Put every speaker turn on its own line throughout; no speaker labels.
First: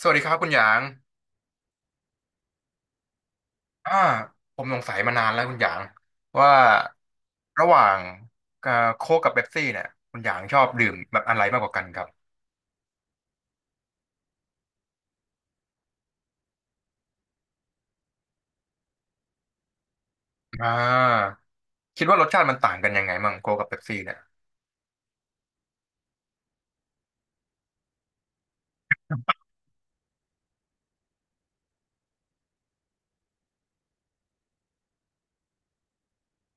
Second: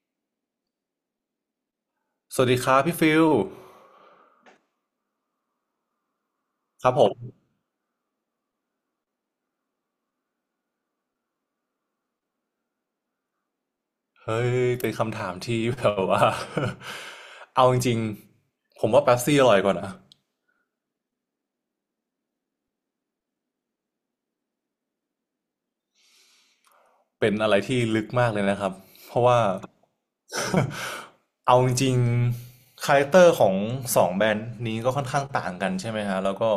สวัสดีครับคุณหยาง
สวัสดีครับพี่ฟิล
อ่าผมสงสัยมานานแล้วคุณหยางว่า
ครับผม
ระหว่างเอ่อโค้กกับเป๊ปซี่เนี่ยคุณหยางชอบดื่มแบบอะไรมากกว่ากันครับ
เฮ้ยเป็นคำถามที่แบบว่า เอาจริงๆผมว่าเป๊ปซี่อร่อยกว่านะ
อ่าคิดว่ารสชาติมันต่างกันยังไงมั่งโค้กกับเป๊ปซี่เนี่ย
เป็นอะไรที่ลึกมากเลยนะครับเพราะว่า เอาจริงๆคาแรคเตอร์ของสองแบรนด์นี้ก็ค่อนข้างต่างกันใช่ไหมฮะแล้วก็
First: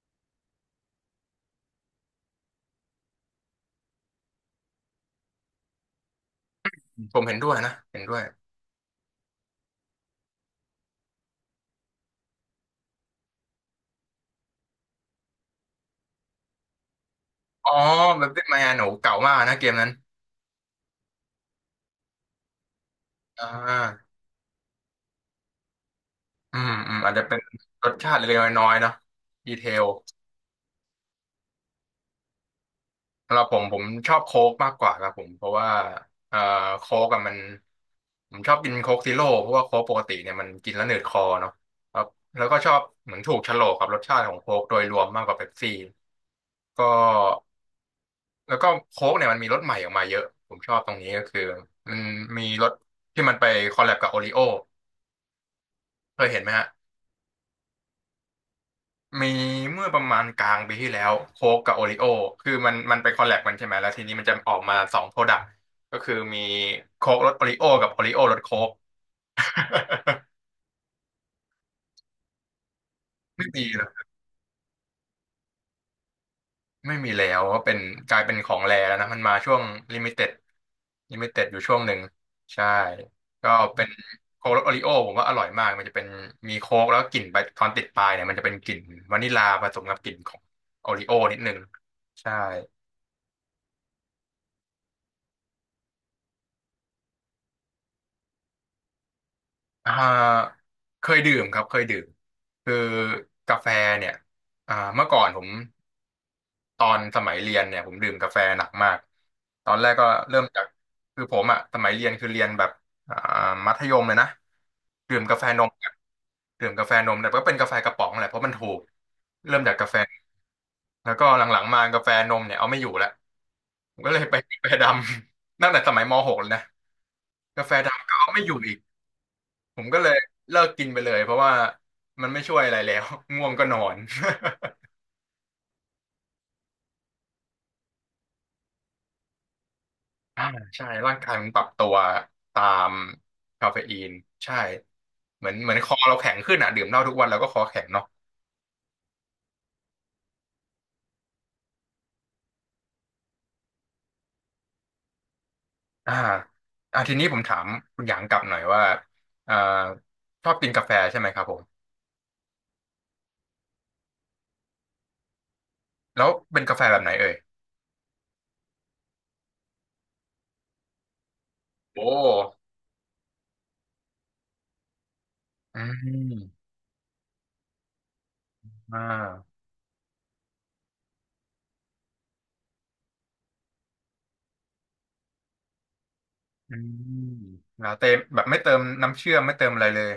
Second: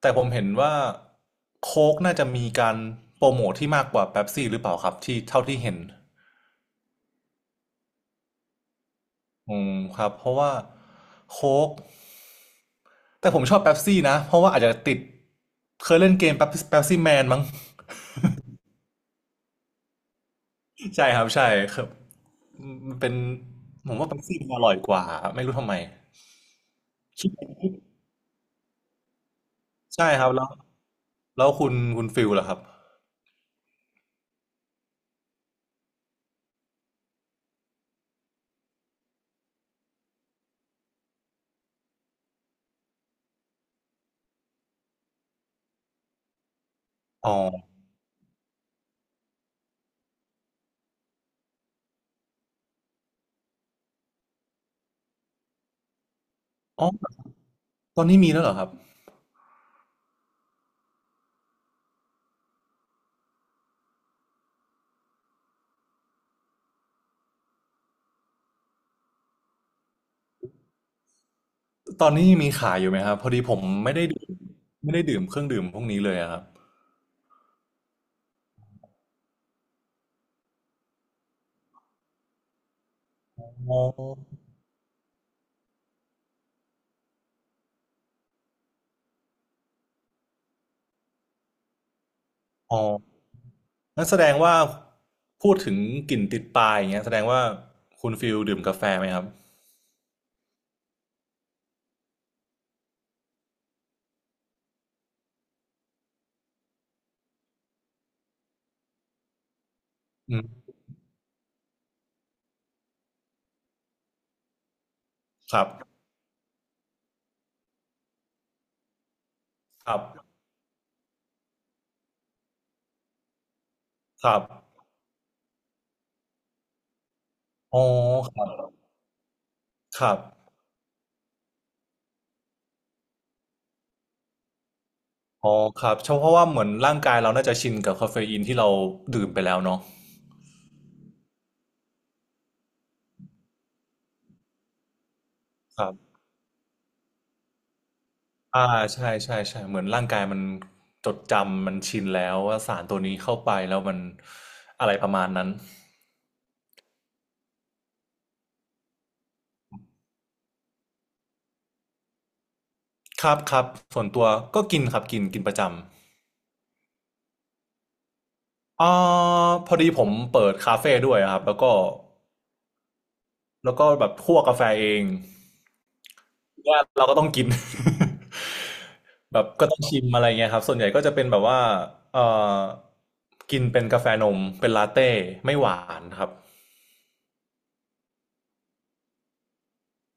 แต่ผมเห็นว่าโค้กน่าจะมีการโปรโมทที่มากกว่าเป๊ปซี่หรือเปล่าครับที่เท่าที่เห็น
ผมเห็นด้วยนะเห็นด้วย
อืมครับเพราะว่าโค้ก แต่ผมชอบเป๊ปซี่นะเพราะว่าอาจจะติดเคยเล่นเกมเป๊ปซี่แมนมั้ง
อ๋อเป๊ปซี่มาโหนูเก่ามากนะเกมนั้น
ใช่ครับใช่ครับมันเป็น
อ่
ผมว่า
า
เป๊ปซี่มันอร่อยกว่าไม่รู้ทำไม
อืมอืมอาจจะเป็นรสชาติเล็กๆน้อยๆเนาะดีเทล
ใช่ครับแล้วแล้วคุณฟิลล่ะครับ
สำหรับผมผมชอบโค้กมากกว่าครับผมเพราะว่าเอ่อโค้กอะมันผมชอบกินโค้กซีโร่เพราะว่าโค้กปกติเนี่ยมันกินแล้วหนืดคอเนาะครับแล้วก็ชอบเหมือนถูกโฉลกกับรสชาติของโค้กโดยรวมมากกว่าเป๊ปซี่ก็
อ๋อ
แล้วก็โค้กเนี่ยมันมีรสใหม่ออกมาเยอะผมชอบตรงนี้ก็คือมันมีรสที่มันไปคอลแลบกับโอริโอเคยเห็นไหมฮะ
อ๋อตอนนี้มีแล้วเหรอครับ
มีเมื่อประมาณกลางปีที่แล้วโค้กกับโอริโอคือมันไปคอลแลบกันใช่ไหมแล้วทีนี้มันจะออกมาสองโปรดักต์ก็คือมีโค้กรสโอริโอกับโอริโอรสโค้ก
ตอนนี้มีขายอยู่ไหมครับพอดี
ไม่
ผม
มีแล้ว
ไม่ได้ดื่มไม่ได้ดื่มเครื่องดื่มพวกนี้เลยอะครับ
ไม่มีแล้วว่าเป็นกลายเป็นของแรแล้วนะมันมาช่วงลิมิเต็ดลิมิเต็ดอยู่ช่วงหนึ่งใช่ก็
อ๋อ
เป็นโค้กรสโอริโอผมว่าอร่อยมากมันจะเป็นมีโค้กแล้วกลิ่นไปตอนติดปลายเนี่ยมันจะเป็นกลิ่นวานิลาผสมกับกลิ่นของโอริโอนิดนึงใช่
อ๋อนั่นแสดงว่าพูดถึงกลิ่นติดปลายอย่างเงี้ยแสดงว่าคุณฟิลดื่มกาแฟไหมครับ
อ่าเคยดื่มครับเคยดื่มคือกาแฟเนี่ยเมื่อก่อนผมตอนสมัยเรียนเนี่ยผมดื่มกาแฟหนักมากตอนแรกก็
อื
เริ่มจา
ม
กคือผมอ่ะสมัยเรียนคือเรียนแบบอ่ามัธยมเลยนะดื่มกาแฟ
ค
น
รับ
มอะดื่มกาแฟนมแต่ก็เป็นกาแฟกระป๋องแหละเพราะมันถูกเริ่มจาก
ค
กาแฟ
รับ
แล้วก็หลังๆมากาแฟนมเนี่ยเอาไม่อยู่แล้วผมก็เลย
ค
ไป
รับ
กาแฟดำ ตั้งแต่สมัยม .6 เลยนะกาแฟ
อ๋อ
ดำก็เอา
ค
ไม่
รั
อยู่
บ
อีก ผมก็
ค
เล
รั
ย
บ
เลิกกินไปเลยเพราะว่ามันไม่ช่วยอะไรแล้ว ง่วงก็นอน
อ๋อครับเพราะว่าเหมือนร่างกายเราน่าจะชินกับคาเฟอีนที่เราดื่มไปแล้วเนาะ
อ่า ใช่ร่างกายมันปรับตัวตามคาเฟอีนใช่เหมือน
ค
ค
รั
อ
บ
เราแข็งขึ้นอ่ะดื่มเหล้าทุกวันเราก็คอแข็งเนาะ
อ่าใช่ใช่ใช่เหมือนร่างกายมันจดจำมันชินแล้วว่าสารตัวนี้เข้าไปแล้วมันอะไรประมาณนั้น
อ่าทีนี้ผมถามคุณหยางกลับหน่อยว่าอ่าชอบกินกาแฟใช่ไหมครับผม
ครับครับส่วนตัวก็กินครับกินกินประจำ
แล้วเป็นกาแฟแบบไหนเอ่ย
อ่าพอดีผมเปิดคาเฟ่ด้วยครับแล้วก็
โอ้
แล้วก็แบบคั่วกาแฟเอง
อืม
เนี่ยเราก็ต้องกิน
อ่
แบบ
า
ก็ต้องชิมอะไรเงี้ยครับส่วนใหญ่ก็จะเป็นแบบว่าเอ่อกินเป็นกาแฟนมเป็นลาเต้ไม่หวานครับ
อืมลาเต้แบบไม่เติมน้ำเชื่อมไม่เติมอะไรเลย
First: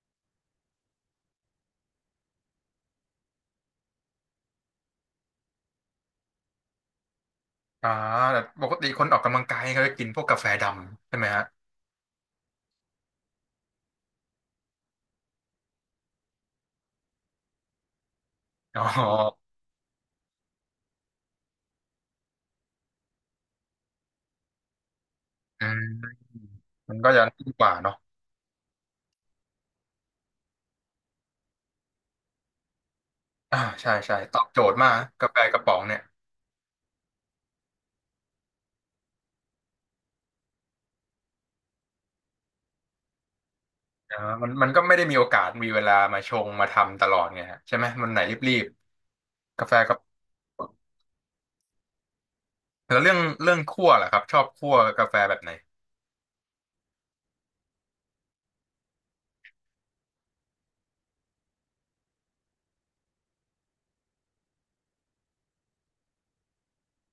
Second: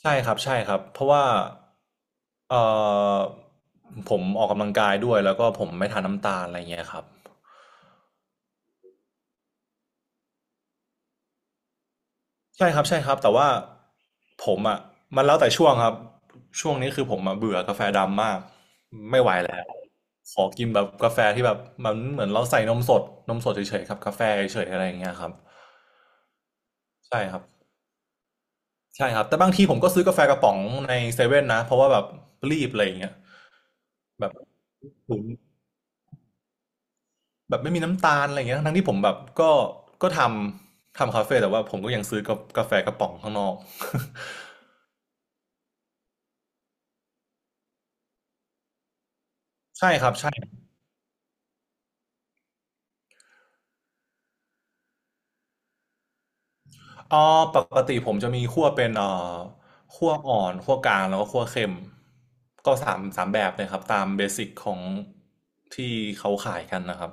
ใช่ครับใช่ครับเพราะว่าเออผมออกกำลังกายด้วยแล้วก็ผมไม่ทานน้ำตาลอะไรเงี้ยครับ
อ่าแต่ปกติคนออกกำลังกายเขาจะกินพวกกาแฟดำใช่ไหมฮะ
ใช่ครับใช่ครับแต่ว่าผมอ่ะมันแล้วแต่ช่วงครับช่วงนี้คือผมอ่ะเบื่อกาแฟดำมาก
อ๋
ไม่ไหวแล้
อ
วขอกินแบบกาแฟที่แบบมันเหมือนเราใส่นมสดนมสดเฉยๆครับกาแฟเฉยๆอะไรอย่างเงี้ยครับ
อืมมันก็
ใช่
จะ
ครับ
ดีกว่าเนาะ
ใช่ครับแต่บางทีผมก็ซื้อกาแฟกระป๋องในเซเว่นนะเพราะว่าแบบรีบอะไรอย่างเงี้ย
ใช่ใช่
แบบ
ตอบโจทย์มาก
ถุง
กาแฟกระป๋องเนี่ย
แบบไม่มีน้ำตาลอะไรอย่างเงี้ยทั้งที่ผมแบบก็ทำคาเฟ่แต่ว่าผมก็ยังซื้อกากาแฟกระป๋องข้างนอก
อ่ามันมันก็ไม่ได้มีโอกาสมีเวลามาชงมาทำตลอดไงฮะใช่ไหมมันไหนรีบๆกาแฟ
ใช่
กระ
ค
ป๋อ
รับ
ง
ใช่
แล้วเรื่องเรื่องคั่วล่ะครับชอบคั่วกาแฟแบบไหน
อ๋อปกติผมจะมีคั่วเป็นคั่วอ่อนคั่วกลางแล้วก็คั่วเค็มก็สามสามแบบเลยครับตามเบสิกของที่เขาขายกันนะครับ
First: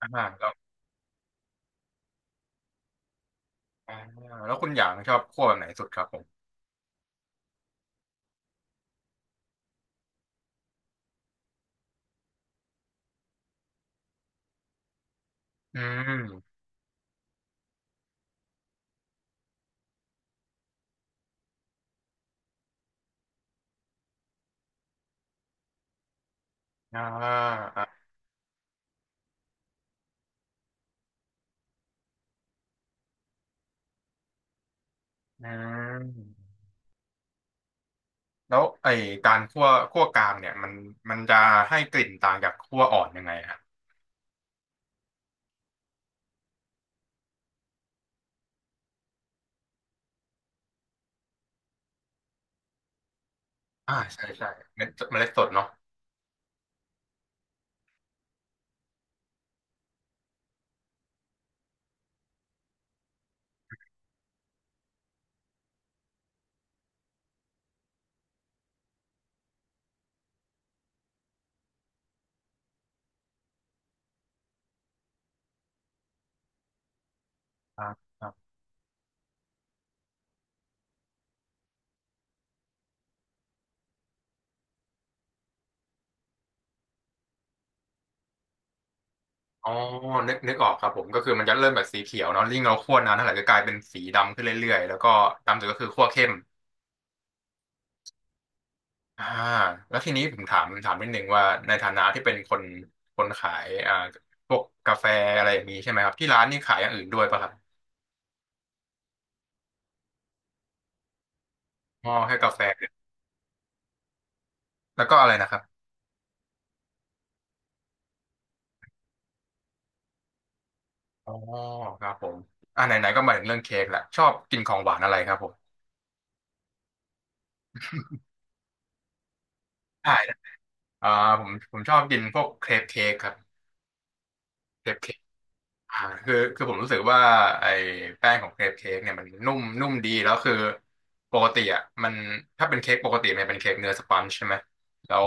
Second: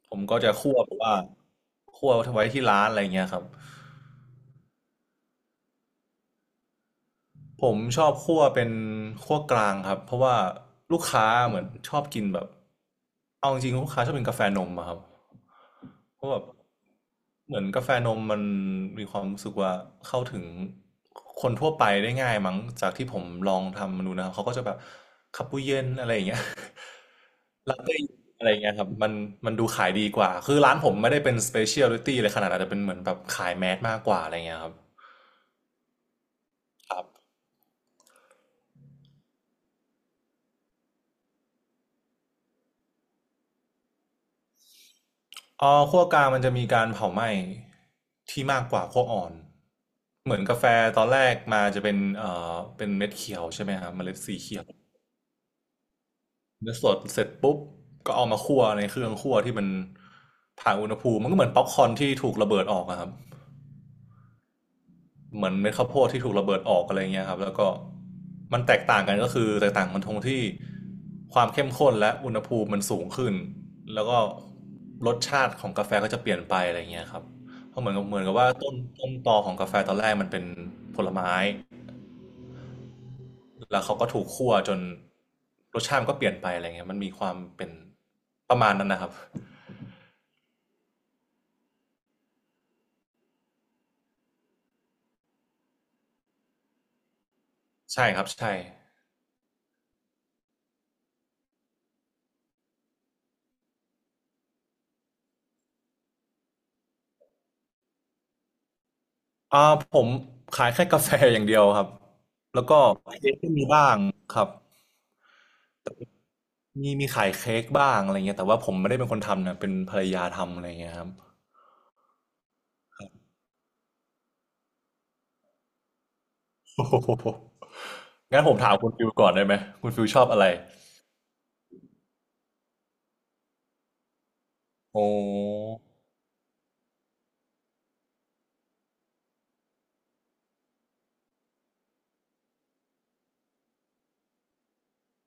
ผมก็
แล้
จะ
ว
คั่วแบบว่าคั่วไว้ที่ร้านอะไรยเงี้ยครับ
อ่าแล้วคุณอย่างชอบคั่วแบบไหนสุดครับผม
ผมชอบคั่วเป็นคั่วกลางครับเพราะว่าลูกค้าเหมือนชอบกินแบบเอาจริงๆลูกค้าชอบกินกาแฟนมอะครับ
อื
เพราะแบบ
ม
เหมือนกาแฟนมมันมีความรู้สึกว่าเข้าถึงคนทั่วไปได้ง่ายมั้งจากที่ผมลองทำมาดูนะครับเขาก็จะแบบคาปูเย็นอะไรอย่างเงี้ย
อ่า
ลา
อ่า
เต้อะไรอย่างเงี้ยครับมันดูขายดีกว่าคือร้านผมไม่ได้เป็นสเปเชียลิตี้เลยขนาดนั้นแต่เป็นเหมือนแบบขายแมสมากกว่าอะไรเงี้ยครับ
อืม
ครับ
แล้วไอการคั่วคั่วกลางเนี่ยมันจะให้กลิ่นต่างจากคั่วอ่อนยังไงครับ
อ๋อคั่วกลางมันจะมีการเผาไหม้ที่มากกว่าคั่วอ่อนเหมือนกาแฟตอนแรกมาจะเป็นเป็นเม็ดเขียวใช่ไหมครับ
อ่า
เมล็ด
ใช่
สี
ใช่
เขียว
เมล็ดสดเนาะ
เนื้อสดเสร็จปุ๊บก็เอามาคั่วในเครื่องคั่วที่มันผ่านอุณหภูมิมันก็เหมือนป๊อปคอร์นที่ถูกระเบิดออกอะครับ เหมือนเม็ดข้าวโพดที่ถูกระเบิดออกอะไรเงี้ยครับแล้วก็มันแตกต่างกันก็คือแตกต่างมันตรงที่ความเข้มข้นและอุณหภูมิมันสูงขึ้นแล้วก็รสชาติของกาแฟก็จะเปลี่ยนไปอะไรเงี้ยครับเพ
ค
ราะ
รั
เหมือน
บ
กับเหมื
ค
อน
รั
กับ
บ
ว่าต้นตอของกาแฟตอนแรกมันเป็นผลไม้แล้วเขาก็ถูกคั่วจนรสชาติมันก็เปลี่ยนไปอะไรเงี้ยมันมีความเป็นประมาณนั้นนะครับ
อ๋อนึกนึกออกครับผมก็คือมันจะเริ่มแบบสีเขียวเนาะยิ่งเราคั่วนานเท่าไหร่ก็กลายเป็นสีดำขึ้นเรื่อยๆแล้วก็ดำสุดก็คือคั่วเข้ม
ใช่ครับใช่
อ่าแล้วทีนี้ผมถามถามนิดนึงว่าในฐานะที่เป็นคนคนขายพวกกาแฟอะไรอย่างนี้ใช่ไหมครับที่ร้านนี่ขายอย่างอื่นด้วยป่ะครับ
อ่าผมขายแค่กาแฟอย่างเดียวครับ
อ๋อแค่กา
แล้
แฟ
วก็เค้กก็มีบ้างครับ
แล้วก็อะไรนะครับ
มีขายเค้กบ้างอะไรเงี้ยแต่ว่าผมไม่ได้เป็นคนทำนะเป็นภรรยาทำอะไรเงี้ยครับ
อ๋อครับผมไหนๆก็มาถึงเรื่องเค้กแหละชอบกินของหวานอะไรครับผม
โอ้โหงั้นผมถามคุณฟิวก่อนได้ไหมคุณฟิว
ได้
ชอบ
นะ
อะไร
อ่าผมผมชอบกินพวกเครปเค้กครับเครป
โอ้
เคก อ่าคือคือผมรู้สึกว่าไอ้แป้งของเครปเค้กเนี่ยมันนุ่มนุ่มดีแล้วคือปกติอ่ะมันถ้าเป็นเค้กปกติมันเป็นเค้กเนื้อสปันจ์ใช่ไหมแล้ว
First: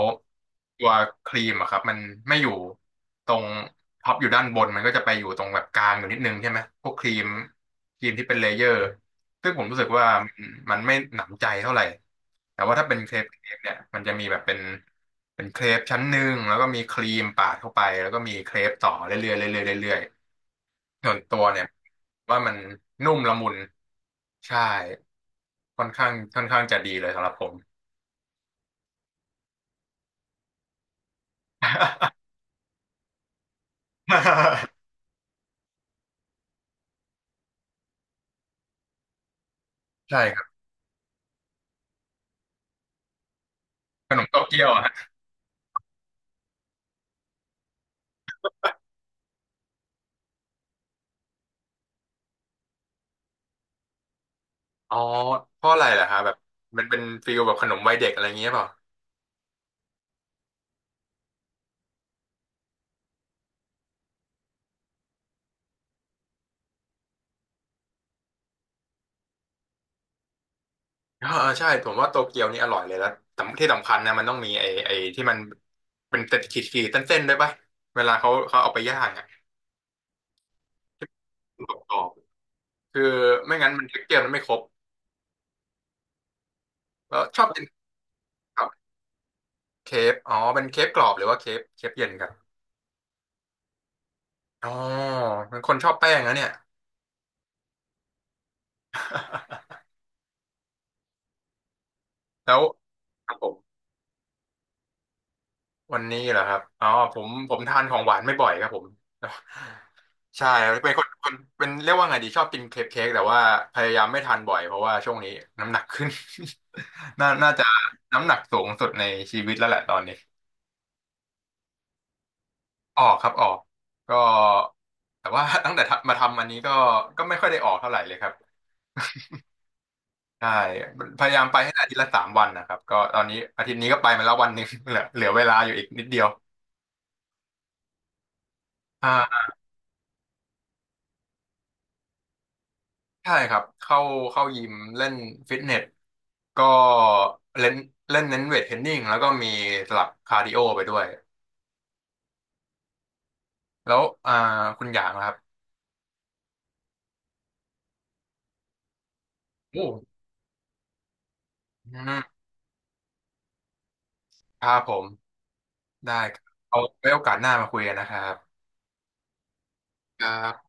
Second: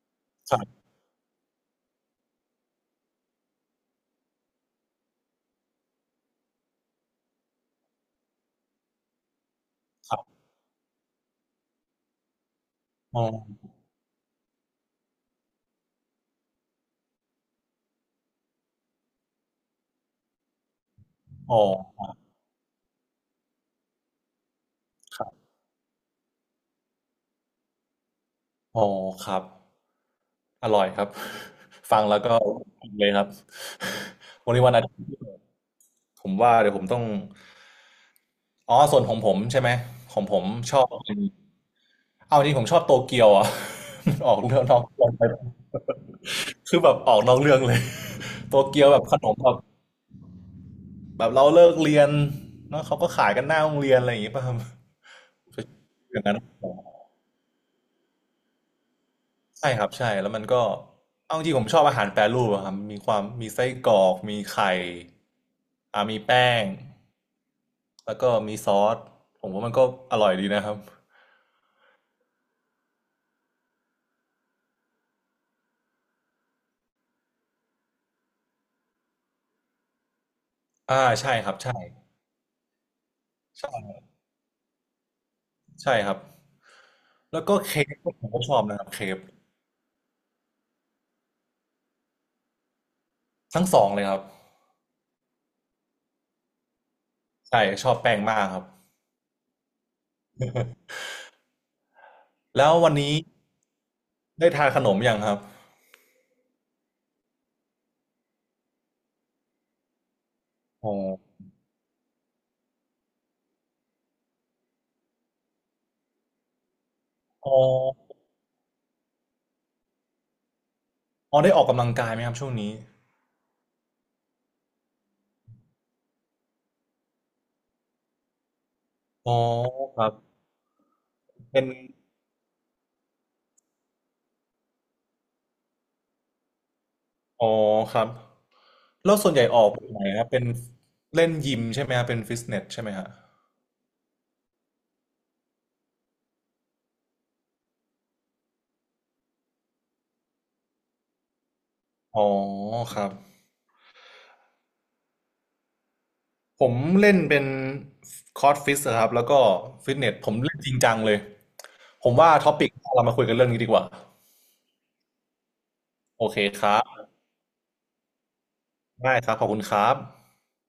ครับ
ตัวครีมอะครับมันไม่อยู่ตรงท็อปอยู่ด้านบนมันก็จะไปอยู่ตรงแบบกลางอยู่นิดนึงใช่ไหมพวกครีมที่เป็นเลเยอร์ซึ่งผมรู้สึกว่า
ครับ
มันไม่หนำใจเท่าไหร่แต่ว่าถ้าเป็นเคร
อ๋
ปเค้ก
อ
เนี่ยมันจะมีแบบเป็นเป็นเครปชั้นหนึ่งแล้วก็มีครีมปาดเข้าไปแล้วก็มีเครปต่อเรื่อยๆเรื่อยๆเรื่อยๆ ส่วนตัว
อ๋
เนี่ย
อ
ว่ามันนุ่มละมุนใช่
ครับ
ค่อนข้างค่อนข้างจะดีเลยสำหรับผม
อ๋อครับอร่อยครับ ฟังแล้ว ก็อิมเลยครับ วันนี้วันอาทิตย์ผมว่าเดี๋ยวผมต้องอ๋อส่วนของผมใช่ไหมข
ใช่
องผ
ครั
ม
บ
ชอบเอาจริงผมชอบโตเกียวอ่ะ
ข
มัน
นม
ออ
โต
กเรื่
เกี
อ
ย
ง
ว
นอ
อะ
ก
ฮะ
เรื่องไปคือแบบออกนอกเรื่องเลย โตเกียวแบบขนมแบบ แบบเราเลิกเรียนเนาะเขาก็ขายกันหน้าโรงเรียนอะไรอย่างงี้ป่ะครับ
อ๋อเพราะอะไรล่ะ
อ
ฮะ
ย่าง
แบ
นั้
บ
น
มันเป็นฟีลแบบขนมวัยเด็กอะไรอย่างเงี้ยเปล่า
ใช่ครับใช่แล้วมันก็เอาจริงผมชอบอาหารแปรรูปอะครับมีความมีไส้กรอกมีไข่มีแป้งแล้วก็มีซอสผมว่ามันก็อร่อยดีนะครับ
เออเออใช่ผมว่าโตเกียวนี่อร่อยเลยแล้วสำที่สำคัญนะมันต้องมีไอ้ที่มันเป็นเต็ดขีดขีดเส้นๆด้วยป่ะเวลาเขาเอาไปย่างอ่ะ
อ่าใช่ครับใช่
กรอบๆคือไม่งั้นมันเท็
ใช่
กเจอร์มันไม่ครบ
ใช่ครับ
แล้วช
แล้ว
อบ
ก็
กิน
เค้กผมก็ชอ
ค
บ
รับ
นะครับเค้ก
เคฟอ๋อเป็นเคฟกรอบหรือว่าเคฟเคฟเย็นครับ
ทั้งสองเลยครับ
อ๋อเป็นคนชอบแป้งนะเนี่ย
ใช่ชอบแป้งมากครับ
แล้ว
แล้ววันนี้
ครับผม
ได้ทานขนมยังครับ
วันนี้เหรอครับอ๋อผมผมทานของหวานไม่บ่อยครับผมใช่
อ๋
เป็
อ
นคนคนเป็นเรียกว่าไงดีชอบกินเคปเค้กแต่ว่าพยายามไม่ทานบ่อยเพราะว่าช่วงนี้น้ำหนักขึ้น น่า
อ๋
น่า
อ
จะน้ำหนักสูงสุดในชีวิตแล้วแหละตอนนี้
อ๋อได้ออกกำลังกายไหมครับช่วงนี้
ออกครับออกก็แต่ว่า ตั้งแต่ทำมาทำอันนี้ก็ก็ไม่ค่อยได้ออกเท่าไหร่เลยครับ
อ๋อครับ
ใช่พยายามไป
เป็น
ให้ได้อาทิตย์ละสามวันนะครับก็ตอนนี้อาทิตย์นี้ก็ไปมาแล้ววันหนึ่ง เหลือเวลาอยู่อีกนิดเดียว
อ๋อครับ
อ่
แล้วส่วน
า
ใหญ่ออกแบบไหนครับเป็นเล่นยิมใช่ไหมครับเป็นฟิตเนสใช่ไหมฮะ
ใช่ครับเข้าเข้ายิมเล่นฟิตเนสก็เล่นเล่นเน้นเวทเทรนนิ่งแล้วก็มีสลับคาร์ดิโอไปด้วย
อ๋อครับ
แล้วคุณหยางนะครับ
ผมเล่นเป็นคอร์สฟิตครับแล้วก็
โอ
ฟิตเนส
้
ผมเล่นจริงจังเลย
อื
ผมว่า
ม
ท็อปิกเรามาคุยกันเรื่องนี้ดีกว่า
ครับผม ได้
โอ
ค
เค
รับ
ครั
เอา
บ
ไว้โอกาสหน้ามาคุยกันนะครับ
ได้ครับขอบคุณครับ
ครับ